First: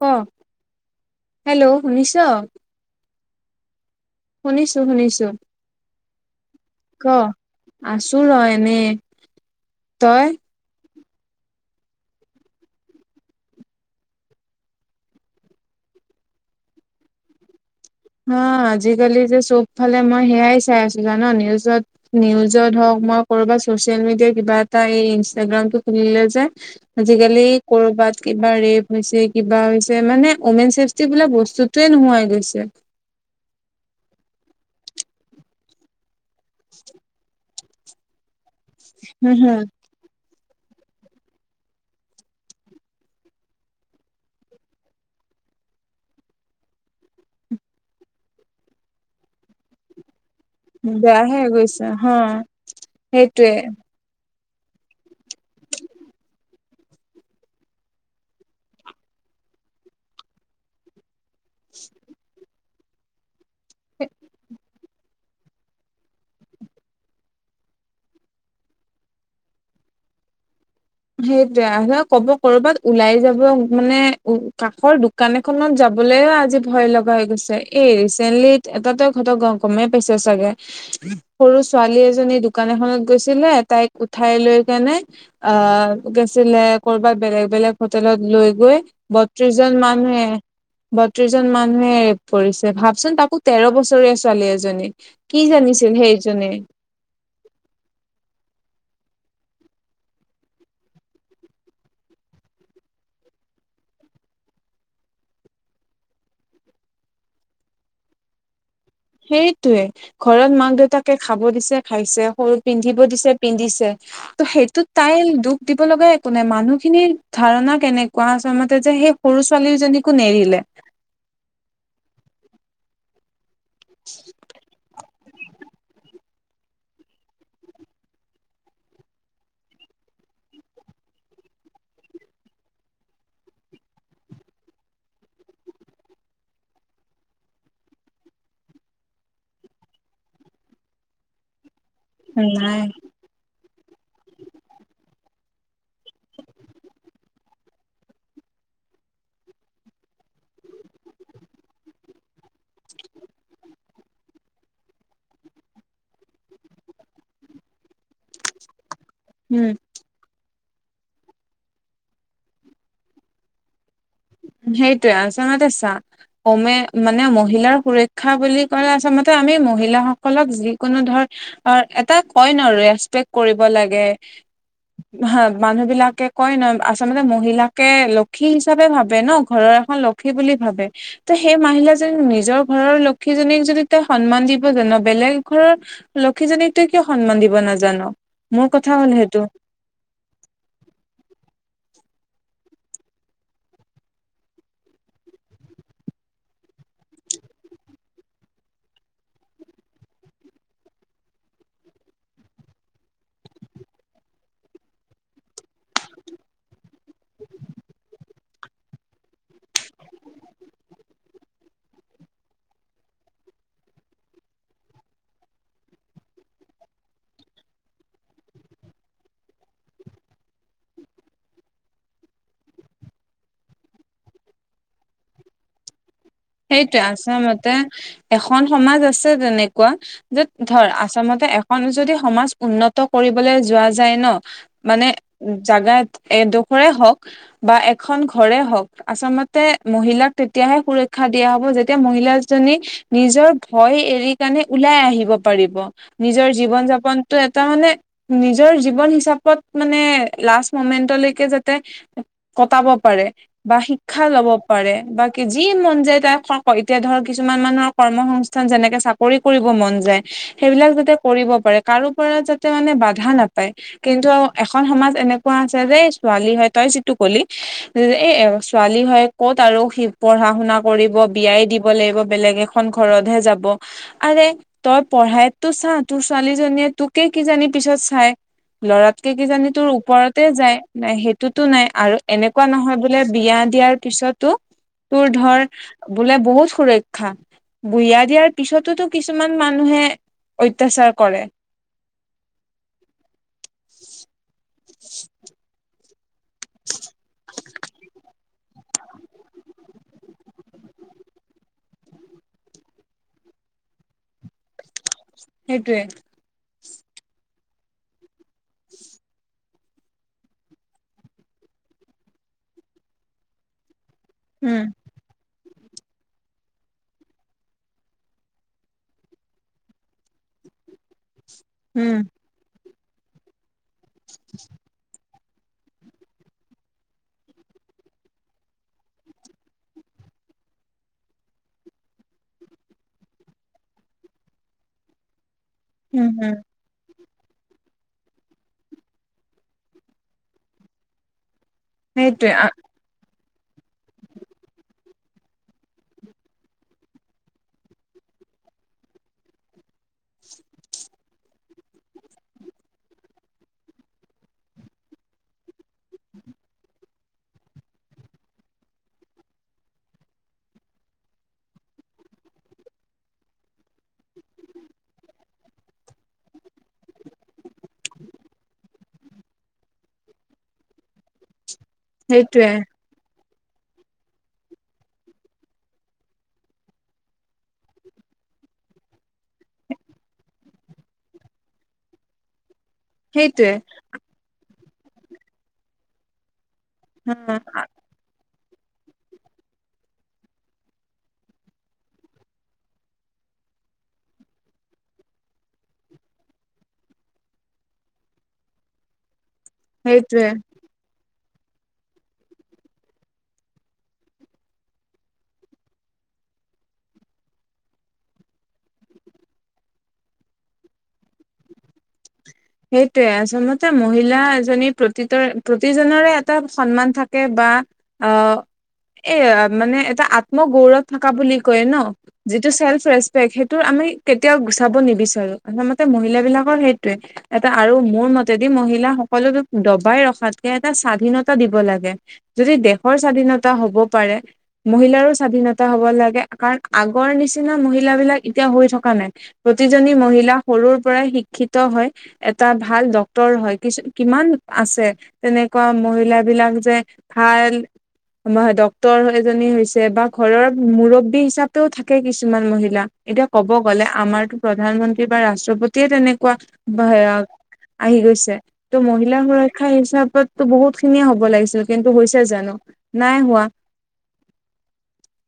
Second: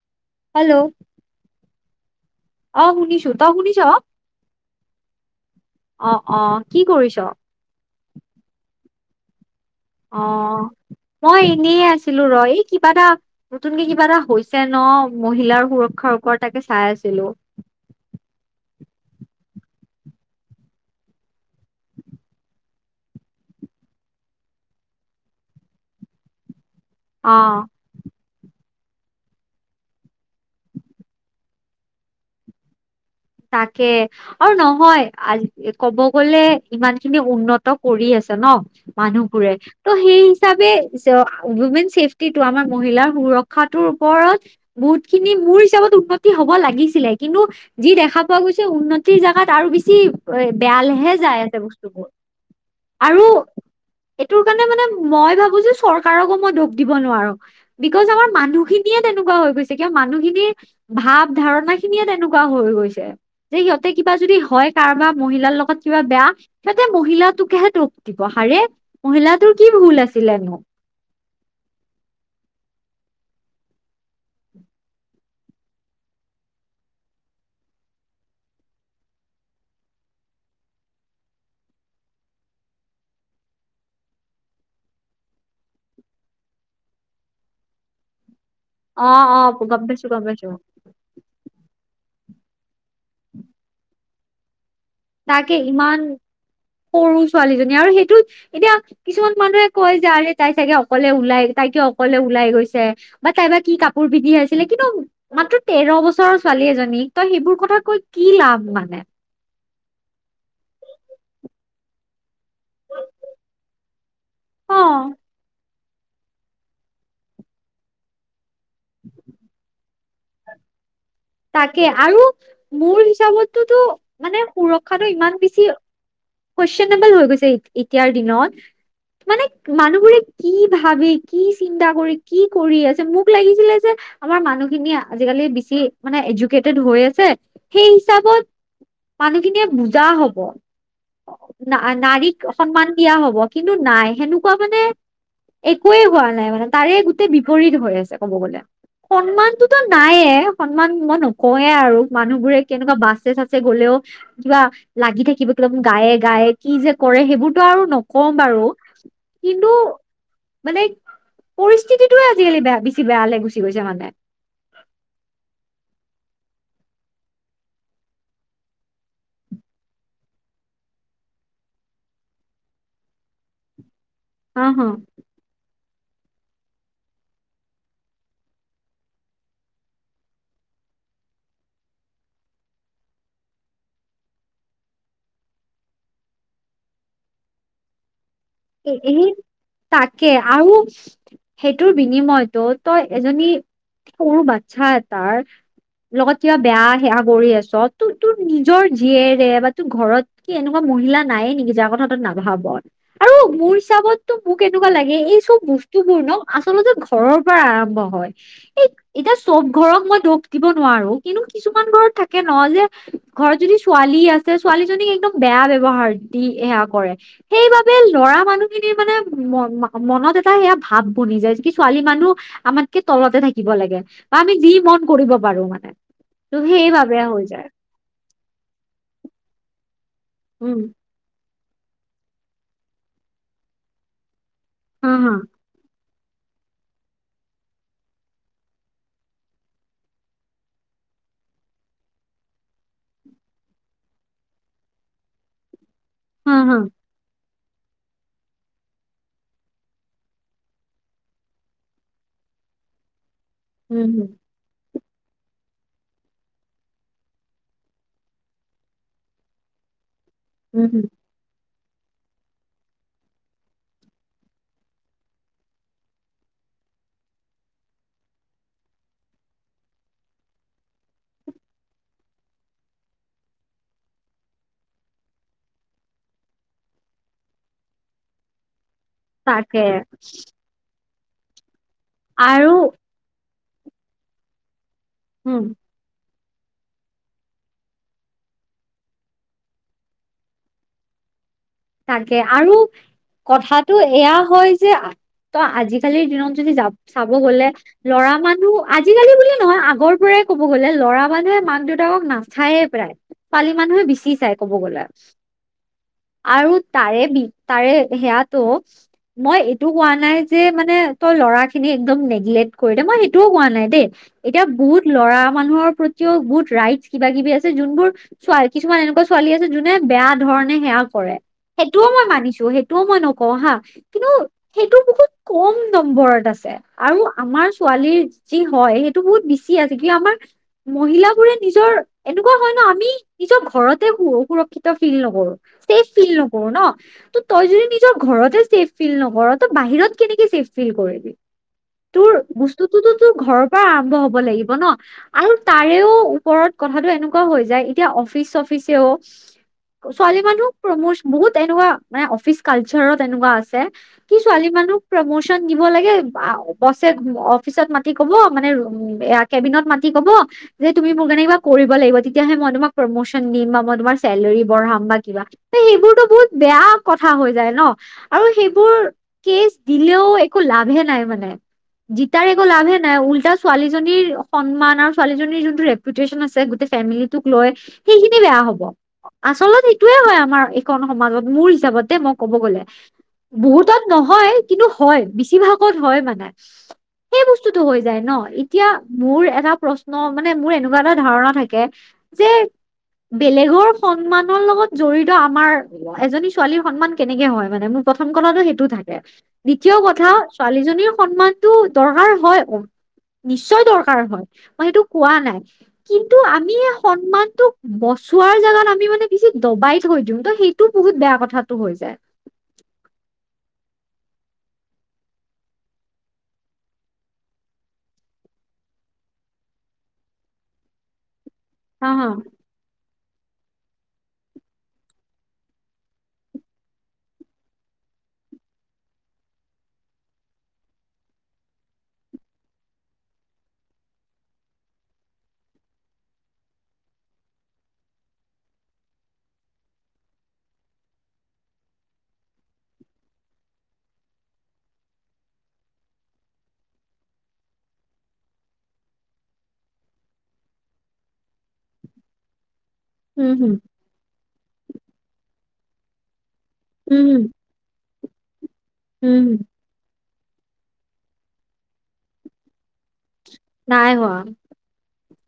ক? Hello, hello, শুনিছ? অ' শুনিছো তই শুনিছ। শুনিছোঁ-শুনিছোঁ। অ'-অ' কি কৰিছ? আছোঁ ৰ এনেই, অ তই? মই এনেই আছিলোঁ ৰ' এই কিবা এটা নতুনকে কিবা এটা হৈছে ন' মহিলাৰ সুৰক্ষাৰ ওপৰত তাকে চাই আছিলোঁ। হা আজিকালি যে চবফালে মই সেয়াই চাই আছোঁ জান নিউজত নিউজত হওক মই কৰবা চচিয়েল মিডিয়া কিবা এটা এই ইনষ্টাগ্ৰামটো খুলিলে যে আজিকালি অ ক'ৰবাত কিবা ৰেপ হৈছে কিবা হৈছে মানে উমেন ছেফটি বোলা বস্তুতোৱে নোহোৱা হৈ গৈছে। তাকে আৰু নহয় আজি ক'ব গ'লে ইমান খিনি উন্নত ত কৰি আছে ন' হম মানুহবোৰে। হম ত' সেই হিচাপে উমেন ছেফটিটো আমাৰ মহিলাৰ সুৰক্ষাটোৰ ওপৰত বহুত খিনি মোৰ হিচাপত উন্নতি হ'ব লাগিছিলে কিন্তু যি দেখা দেখা পোৱা গৈছে উন্নতিৰ জেগাত আৰু বেছি এ বেয়ালেহে বেয়াহে যায় হৈ আছে গৈছে বস্তুবোৰ হা আৰু সেইটোৱে এইটোৰ কাৰণে মানে মই ভাবো যে চৰকাৰকো মই দুখ দিব নোৱাৰোঁ। বিকজ আমাৰ মানুহখিনিয়ে তেনেকুৱা হৈ গৈছে কিয় মানুহখিনিৰ ভাৱ ধাৰণা খিনিয়ে তেনেকুৱা হৈ গৈছে যে সিহঁতে কিবা যদি হয় কাৰোবাক মহিলাৰ লগত কিবা বেয়া সিহঁতে মহিলাটোকেহে দুখ দিব, হাৰে মহিলাটোৰ কি ভুল আছিলেনো। সেইটোৱে আৰু কব কৰবাত ওলাই যাব মানে উম কাষৰ দো দোকান এখনত যাবলৈও আজি ভয় লগা হৈ গৈছে। এই ৰিচেণ্টলি এটাতে ঘট গম গমেই পাইছ চাগে। সৰু ছোৱালী এজনী দোকান এখনত গৈছিলে তাইক উঠাই লৈ কেনে অ' গৈছিলে কৰবাত বেলেগ-বেলেগ হোটেলত লৈ গৈ অ অ বত্ৰিশ জন গম পাইছো গম মানুহে পাইছো বত্ৰিশজন মানুহে ৰেপ কৰিছে, ভাবচোন তাকো তেৰ বছৰীয়া ছোৱালী এজনী। কি তাকে জানিছিল ইমান সেইজনীয়ে। সৰু ছোৱালীজনী আৰু সেইটো এতিয়া কিছুমান মানুহে কয় যে আৰে তাই চাগে অকলে ওলাই তাইকে অকলে ওলাই গৈছে বা তাই বা কি কাপোৰ পিন্ধি আছিলে, কিন্তু মাত্ৰ তেৰ বছৰৰ ছোৱালী এজনীক তই সেইবোৰ কথা কৈ কি লাভ মানে। সেইটোৱে ঘৰত মাক দেউতাকে খাব দিছে খাইছে, সৰু পিন্ধিব দিছে পিন্ধিছে। ত' অ সেইটোত তাই দুখ দিব লগা একো নাই মানুহখিনিৰ ধাৰণা কেনেকুৱা আছে আমাৰ [unintelligible] যে সেই সৰু ছোৱালীজনীকো নেৰিলে। তাকে আৰু মোৰ হিচাপটোতো মানে সুৰক্ষাটো ইমান বেছি কুৱেশন নেবেল হৈ গৈছে এতিয়াৰ দিনত মানে মানুহবোৰে কি ভাবে কি চিন্তা কৰে কি কৰি আছে মোক লাগিছিলে যে আমাৰ মানুহখিনি আজিকালি বেছি মানে এডুকেটেড হৈ আছে সেই হিচাপত মানুহ খিনিয়ে বুজা হ'ব না নাৰীক নাই। সন্মান দিয়া হ'ব কিন্তু নাই সেনেকুৱা মানে একোৱেই হোৱা নাই মানে তাৰে গোটেই বিপৰীত হৈ আছে ক'ব গ'লে। সন্মানটোতো নায়ে সন্মান মই নকয়ো আৰু মানুহবোৰে কেনেকুৱা বাছে চাছে গ'লেও কিবা লাগি থাকিব কিবা গায়ে-গায়ে কি যে কৰে সেইবোৰতো আৰু নকওঁ বাৰু কিন্তু উম মানে পৰিস্থিতিটোৱে আজিকালি বেয়া বেছি বেয়া লৈ গুচি গৈছে মানে। সেইটোৱে আচলতে চা উমেন মানে মহিলাৰ সুৰক্ষা বুলি ক'লে আচলতে আমি মহিলাসকলক যিকোনো ধৰ [unintelligible] এটা কৈ ন' ৰেচপেক্ট কৰিব লাগে। অ হ হা মানুহ বিলাকে কয় ন আচলতে মহিলাকে লক্ষী হিচাপে ভাব ন ঘৰৰ এখন লক্ষী বুলি ভাবে। ত সেই মাহিলাজনী নিজৰ ঘৰৰ লক্ষ্মী জনি‌ যদি তই সন্মান দিব জান বেলেগ ঘৰৰ লক্ষীজনীক তই কিয় সন্মান দিব নাজান। মোৰ কথা হ'ল এই সেইটো তাকে আৰু সেইটোৰ বিনিময়তটো তই এজনী সৰু বাচ্ছা এটাৰ লগত কিয় বেয়া সেৱা কৰি আছ তো তোৰ নিজৰ জীয়েৰে বা তোৰ ঘৰত কি এনেকুৱা মহিলা নায়ে নেকি যাৰ কথা তই নাভাব। আৰু মোৰ হিচাপতো মোক এনেকুৱা লাগে এই চব বস্তুবোৰ ন আচলতে ঘৰৰ পৰা আৰম্ভ হয়। এই এতিয়া চব ঘৰক মই দোষ দিব নোৱাৰোঁ কিন্তু কিছুমান ঘৰত থাকে ন যে- ঘৰত যদি ছোৱালী আছে ছোৱালীজনীক একদম বেয়া ব্যৱহাৰ দি সেয়া কৰে সেইবাবে, ল'ৰা মানুহখিনিৰ মানে ম মনত এটা সেয়া ভাৱ বনি যায় কি ছোৱালী মানুহ। আমাতকে তলতে থাকিব লাগে বা আমি যি মন কৰিব পাৰোঁ মানে। ত সেইটোৱে সেইবাবে হৈ যায় আছলতে এখন সমাজ আছে তেনেকুৱা য'ত উম ধৰ আচমতে যদি সমাজ উন্নত কৰিবলৈ যোৱা যায় ন হা মানে হা জাগাত এডোখৰে হওঁক বা এখন ঘৰে হওঁক আচলতে মহিলাক তেতিয়াহে সুৰক্ষা শিক্ষা দিয়া হ'ব যেতিয়া মহিলাজনী নিজৰ ভয় এৰি কেনে ওলাই আহিব পাৰিব। নিজৰ হা হা জীৱন যাপন। ত এটা মানে নিজৰ জীৱন হিচাপত মানে লাষ্ট মুমেন্টলৈকে যাতে কটাব পাৰে বা উম শিক্ষা হম ল'ব পাৰে বাকী যি মন যে তাই এতিয়া ধৰ কিছুমান মানুহৰ কৰ্ম সংস্থান যেনেকে চাকৰি কৰিব মন যায়। উম সেইবিলাক হম যাতে কৰিব পাৰে কাৰো পৰা যাতে মানে বাধা নাপায়। কিন্তু এখন সমাজ এনেকুৱা আছে যে ছোৱালী হয় তই যিটো কলি এ ছোৱালী হয় ক'ত আৰু পঢ়া শুনা- কৰিব বিয়াই দিব লাগিব বেলেগ এখন ঘৰতহে যাব। আৰে তই পঢ়াই তো চা তোৰ ছোৱালীজনীয়ে তোকে কি জানি পিছত চাই। লৰাতকে কিজানি তাকে তোৰ ওপৰতে যায় নাই সেইটোতো নাই আৰু এনেকুৱা নহয় ব বোলে বিয়া দিয়াৰ পিছতো তোৰ উম ধৰ বোলে বহুত সুৰক্ষা। বুঞা দিয়াৰ পিছতোতো কিছুমান মানুহে অত্যাচাৰ কৰে। তাকে আৰু কথাটো এয়া হয় যে ত আজি আলিৰ দিনত যদি য চাব গ'লে ল'ৰা মানুহ আজিকালি বুলি নহয় আগৰ পৰাই ক'ব গ'লে ল'ৰা মানুহে মাক দেউতাকক নাচায়েই প্ৰায়। ছোৱালী মানুহে বেচি চাই ক'ব গ'লে। সেইটোৱে, আৰু তাৰে বি তাৰে সেয়াতো মই এইটো কোৱা নাই যে মানে তই ল'ৰা খিনি একদম নেগলেক্ট কৰি দে মই সেইটোও কোৱা নাই দেই। এতিয়া উম বহুত ল'ৰা মানুহৰ প্ৰতিও বহুত ৰাইট কিবা কিবি আছে যোনবোৰ চোৱা কিছুমান এনেকুৱা ছোৱালী আছে যোনে বেয়া ধৰণে সেৱা কৰে সেইটোও উম মই মানিছো সেইটোও মই নকওঁ হা কিন্তু সেইটো বহুত কম নম্বৰত আছে। আৰু আমাৰ ছোৱালীৰ যি হয় সেইটো বহুত বেছি আছে কিয় আমাৰ মহিলাবোৰে নিজৰ। এনেকুৱা হয় ন আমি নিজৰ ঘৰতে সুৰক্ষিত ফিল নকৰোঁ। সেই উম ফিল উম নকৰোঁ ন ত তই যদি নিজৰ ঘৰতে ছেফ ফিল নকৰ তই বাহিৰত কেনেকে ছেফ ফিল কৰিবি। তোৰ সেইটোৱে বস্তুটোতো তোৰ ঘৰৰ পৰা আৰম্ভ হ'ব লাগিব ন। আৰু তাৰেও ওপৰত কথাটো এনেকুৱা হৈ যায় এতিয়া অফিচ চফিচেও ছোৱালী মানুহক প্ৰমচ বহুত এনেকুৱা মানে অফিচ কালচাৰত তেনেকুৱা আছে। কি ছোৱালী মানুহক প্ৰমোচন দিব লাগে বছে অফিচত মাতি কব মানে উম এয়া কেবিনত মাতি কব যে তুমি মোক কেনে কিবা কৰিব লাগিব তেতিয়াহে মই তোমাক প্ৰমোচন দিম বা মই তোমাৰ চেললেৰি বঢ়াম বা কিবা। এ সেইবোৰতো বহুত বেয়া কথা হৈ যায় ন। আৰু সেইবোৰ কেচ দিলেও একো লাভে নাই মানে জিতাৰ একো সেইটোৱে লাভে নাই উল্টা ছোৱালীজনীৰ সন্মান আৰু ছোৱালীজনীৰ যোনটো ৰেপোটেচন আছে গোটেই ফেমিলিটোক লৈ সেইখিনি বেয়া হব, আচলতে সেইটোয়ে হয় আ আমাৰ এইখন সমাজত মোৰ হিচাপতে মই কব গ'লে, সেইটোৱে বহুতত নহয়। কিন্তু হয় বেছিভাগত হয় মানে সেই বস্তুতো হৈ যায় ন। এতিয়া মোৰ এটা প্ৰশ্ন মানে মোৰ এনেকুৱা এটা ধাৰণা থাকে যে বেলেগৰ সন্মানৰ লগত জড়িত আমাৰ এজনী ছোৱালীৰ সন্মান কেনেকে হয় মানে মোৰ প্ৰথম কথাতো সেইটো থাকে। দ্বিতীয় কথা সেইটোৱে ছোৱালীজনীৰ সন্মানটো দৰকাৰ হয় অ নিশ্চয় দৰকাৰ হয় মই সেইটো কোৱা নাই। কিন্তু আমি এই সন্মানটোক বচোৱাৰ জাগাত আমি মানে বেছি দবাই থৈ দিওঁ ত সেইটো বহুত বেয়া কথাটো হৈ যায়। সেইটোৱে আচলতে মহিলা এজনী প্ৰতিতৰে প্ৰতিজনৰে এটা সন্মান থাকে বা অ' এ মানে এটা আত্মগৌৰৱ থকা বুলি কয় ন। হা হা যি টো চেল্ফ ৰেচপেক্ট সেইটো আমি কেতিয়াও গুচাব নিবিচাৰো আচলতে মহিলা বিলাকৰ সেইটোয়ে এটা আৰু মোৰ মতেদি মহিলা সকলোকে দবাই ৰখাতকে এটা স্বাধীনতা দিব লাগে। যদি দেশৰ স্বাধীনতা হব পাৰে। মহিলাৰো স্বাধীনতা হ'ব লাগে কাৰণ আগৰ নিচিনা মহিলা বিলাক এতিয়া হৈ থকা নাই। প্ৰতিজনী মহিলা সৰুৰ পৰাই শিক্ষিত হয়। এটা ভাল ডক্তৰ হয় কিছু কিমান আছে। তেনেকুৱা মহিলা বিলাক যে ভাল ডক্তৰ এজনী হৈছে বা ঘৰৰ মুৰব্বী হিচাপেও থাকে কিছুমান মহিলা। এতিয়া উম কব হম গ'লে আমাৰতো প্ৰধানমন্ত্ৰী বা ৰাষ্ট্ৰপতিয়ে উম হম তেনেকুৱা। আহি গৈছে ত' মহিলা উম হম সুৰ শিক্ষা হিচাপততো বহুত খিনিয়ে হ'ব লাগিছিল কিন্তু হৈছে জানো নাই হোৱা। নাই হোৱা।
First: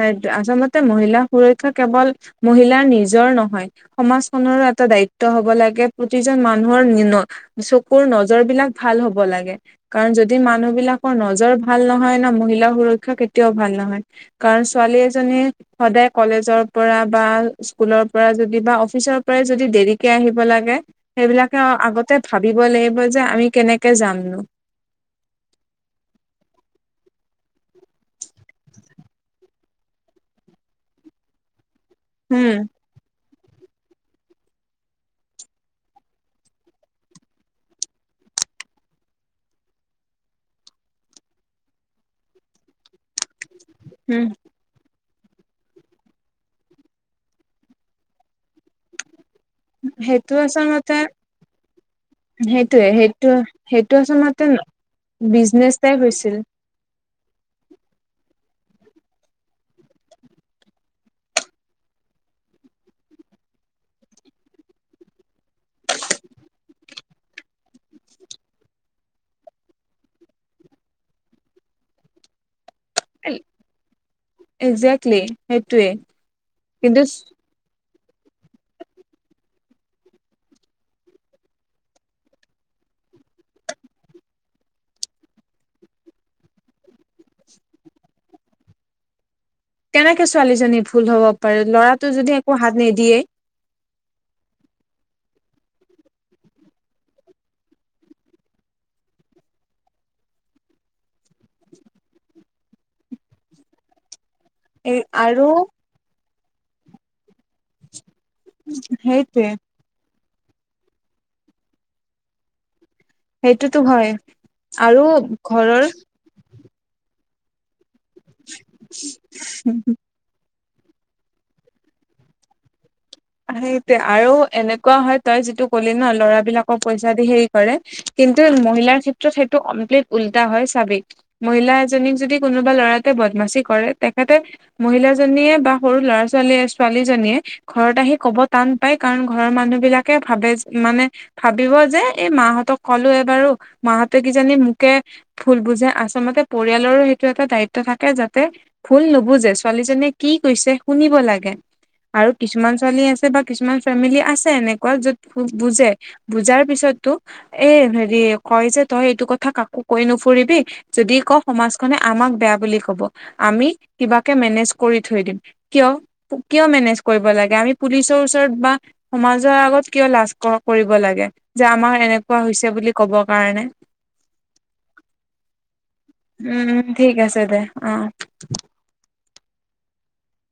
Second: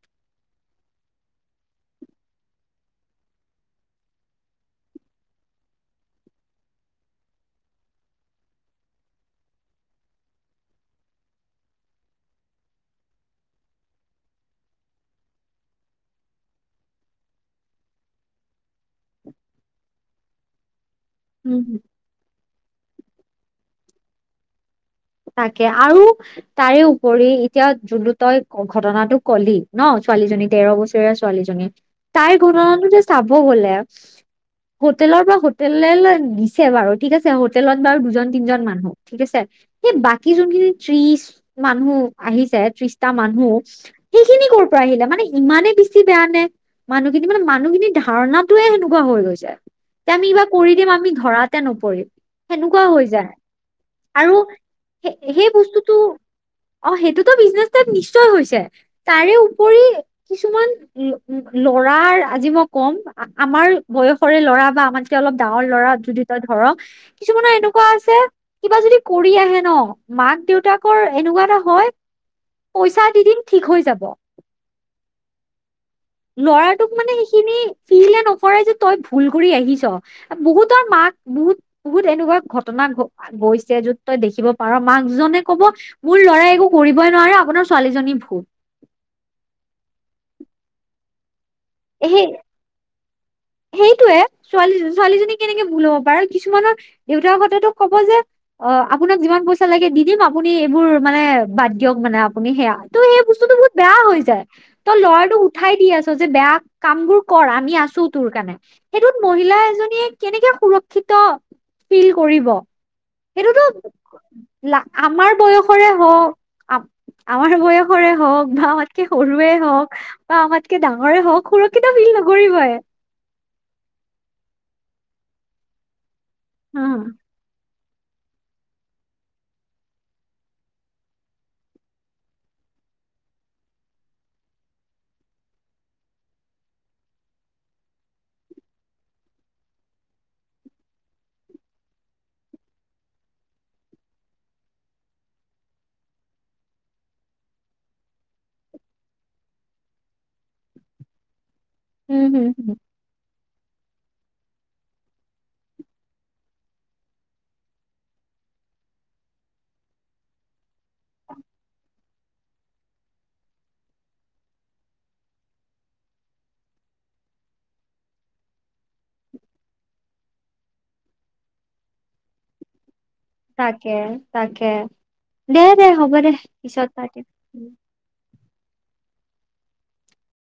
সেইটোৱে আচলতে মহিলা সুৰক্ষা কেৱল মহিলাৰ নিজৰ নহয়। সমাজখনৰো এটা দায়িত্ব হ'ব লাগে। প্ৰতিজন মানুহৰ চকুৰ নজৰ বিলাক ভাল হ'ব লাগে। কাৰণ যদি মানুহ বিলাকৰ নজৰ ভাল নহয় ন, মহিলাৰ সুৰক্ষা কেতিয়াও ভাল নহয়। কাৰণ ছোৱালী এজনীৰ- সদায় কলেজৰ পৰা বা স্কুলৰ পৰা যদি বা অফিচৰ পৰাই যদি দেৰিকে আহিব লাগে। সেইবিলাকে উম হম আগতে ভাবিব লাগিব যে আমি কেনেকে জানো। তাকে, আৰু তাৰে উপৰি এতিয়া যোনটো তই ঘটনাটো কলি। ন, ছোৱালীজনী তেৰ বছৰীয়া ছোৱালীজনী, তাইৰ উম ঘটনাটো যে চাব গ'লে - হোটেলৰ পৰা হোটেললে নিছে বাৰু ঠিক আছে, হোটেলত বাৰু দুজন তিনজন মানুহ। ঠিক আছে, সেই বাকী যোনখিনি ত্ৰিশ মানুহ আহিছে ত্ৰিশটা মানুহ- উম। সেইখিনি ক'ৰ পৰা আহিলে, মানে ইমানেই বেছি বেয়া নে। মানুহখিনি মানে মানুহখিনিৰ ধাৰণাটোয়ে সেনেকুৱা হৈ গৈছে। তে আমি সেইটো বা কৰি দিম আমি ধৰাতে নপৰিম। সেনেকুৱা সেইটোৱে, হৈ যায় সেইটো, সেইটো আৰু আচলতে বিজনেচ টাইপ হৈছিল। অহ ', সেইটোতো বিজনেচ টাইপ নিশ্চয় হৈছে। তাৰে উপৰি- কিছুমান লৰাৰ আজি মই ক'ম, আমাৰ বয়স- সৰে ল'ৰা বা আমাতকে অলপ ডাঙৰ ল'ৰা যদি তই ধৰ- কিছুমানৰ এনেকুৱা আছে, কিবা যদি কৰি আহে- ন, মাক দেউতাকৰ এনেকুৱা এটা হয়, পইচা দি দিম ঠিক হৈ যাব। একজেক্টলি সেইটোৱে। লৰাটোক কিন্তু মানে সেইখিনি ফিলে নকৰাই যে তই ভুল কৰি আহিছ। বহুতৰ মাক বহুত, বহুত এনেকুৱা ঘটনা ঘ- গৈছে, য'ত তই দেখিব পাৰ, মাকজনে ক'ব- মোৰ ল'ৰাই একো কৰিবই নোৱাৰে আপোনাৰ ছোৱালীজনী ভুল। কেনেকে ছোৱালীজনী ভুল হ'ব পাৰে ল'ৰাটো যদি একো হাত নিদিয়ে। সেইটোৱে, ছোৱালী-ছোৱালীজনী কেনেকে ভুল হ'ব পাৰে আৰু কিছুমানৰ- দেউতাক সঁতেতো ক'ব যে- অহ, আপোনাক যিমান পইচা লাগে দি দিম আপুনি এইবোৰ মানে বাদ দিয়ক মানে আপুনি সেয়া। ত'সেই বস্তুতো বহুত বেয়া হৈ যায়, এ তই ল'ৰাটোক আৰু উঠাই দি আছ যে বেয়া কাম বোৰ- কৰ আমি আছো তোৰ কাৰণে, সেইটোত সেইটোৱে মহিলা এজনীয়ে- কেনেকে সুৰক্ষিত ফিল কৰিব। সেইটোতো আৰু আমাৰ ঘৰৰ বয়সৰে হওঁক - আমাৰ বয়সৰে হওক বা আমাতকে সৰুৱে হওক বা আমাতকে ডাঙৰে হওক- সুৰক্ষিত ফিল নকৰিবই। সেইটোৱে আৰু এনেকুৱা হয় তই যিটো ক'লি ন লৰা বিলাকক উম, পইচা দি সেই- কৰে, কিন্তু মহিলাৰ ক্ষেত্ৰত সেইটো কমপ্লিট উল্টা হয় চাবি। মহিলা এজনীক যদি কোনোবা ল'ৰা এটাই বদমাচি কৰে, তেখেতে- মহিলাজনীয়ে বা সৰু ল'ৰা ছোৱালীয়ে ছোৱালীজনীয়ে- ঘৰত আহি ক'ব টান পায় কাৰণ ঘৰৰ মানুহ বিলাকে ভাবে মানে- ভাবিব যে এই মাহঁতক কলো এইবাৰু, মাহঁতে কিজানি মোকে- ভুল বুজে, আচলতে পৰিয়ালৰো সেইটো এটা দায়িত্ব থাকে যাতে- ভুল নুবুজে ছোৱালীজনিয়ে কি কৈছে শুনিব লাগে। হুম, আৰু হুম। কিছুমান ছোৱালী আছে বা কিছুমান ফেমিলি আছে এনেকুৱা য'ত বুজে, বুজাৰ পিছতো- এ হেৰি কয় যে তই এইটো কথা কাকো কৈ নুফুৰিবি, যদি ক সমাজখনে- আমাক বেয়া বুলি কব, আমি কিবাকে মেনেজ কৰি থৈ দিম। কিয়, কিয় মেনেজ কৰিব লাগে, আমি পুলিছৰ ওচৰত বা- সমাজৰ আগত কিয় লাজ কৰিব লাগে, যে আমাৰ এনেকুৱা হৈছে বুলি- ক'ব কাৰণে। তাকে - তাকে, দে - দে হ'ব দে উম পিছত ঠিক পাতিম। আছে দে অ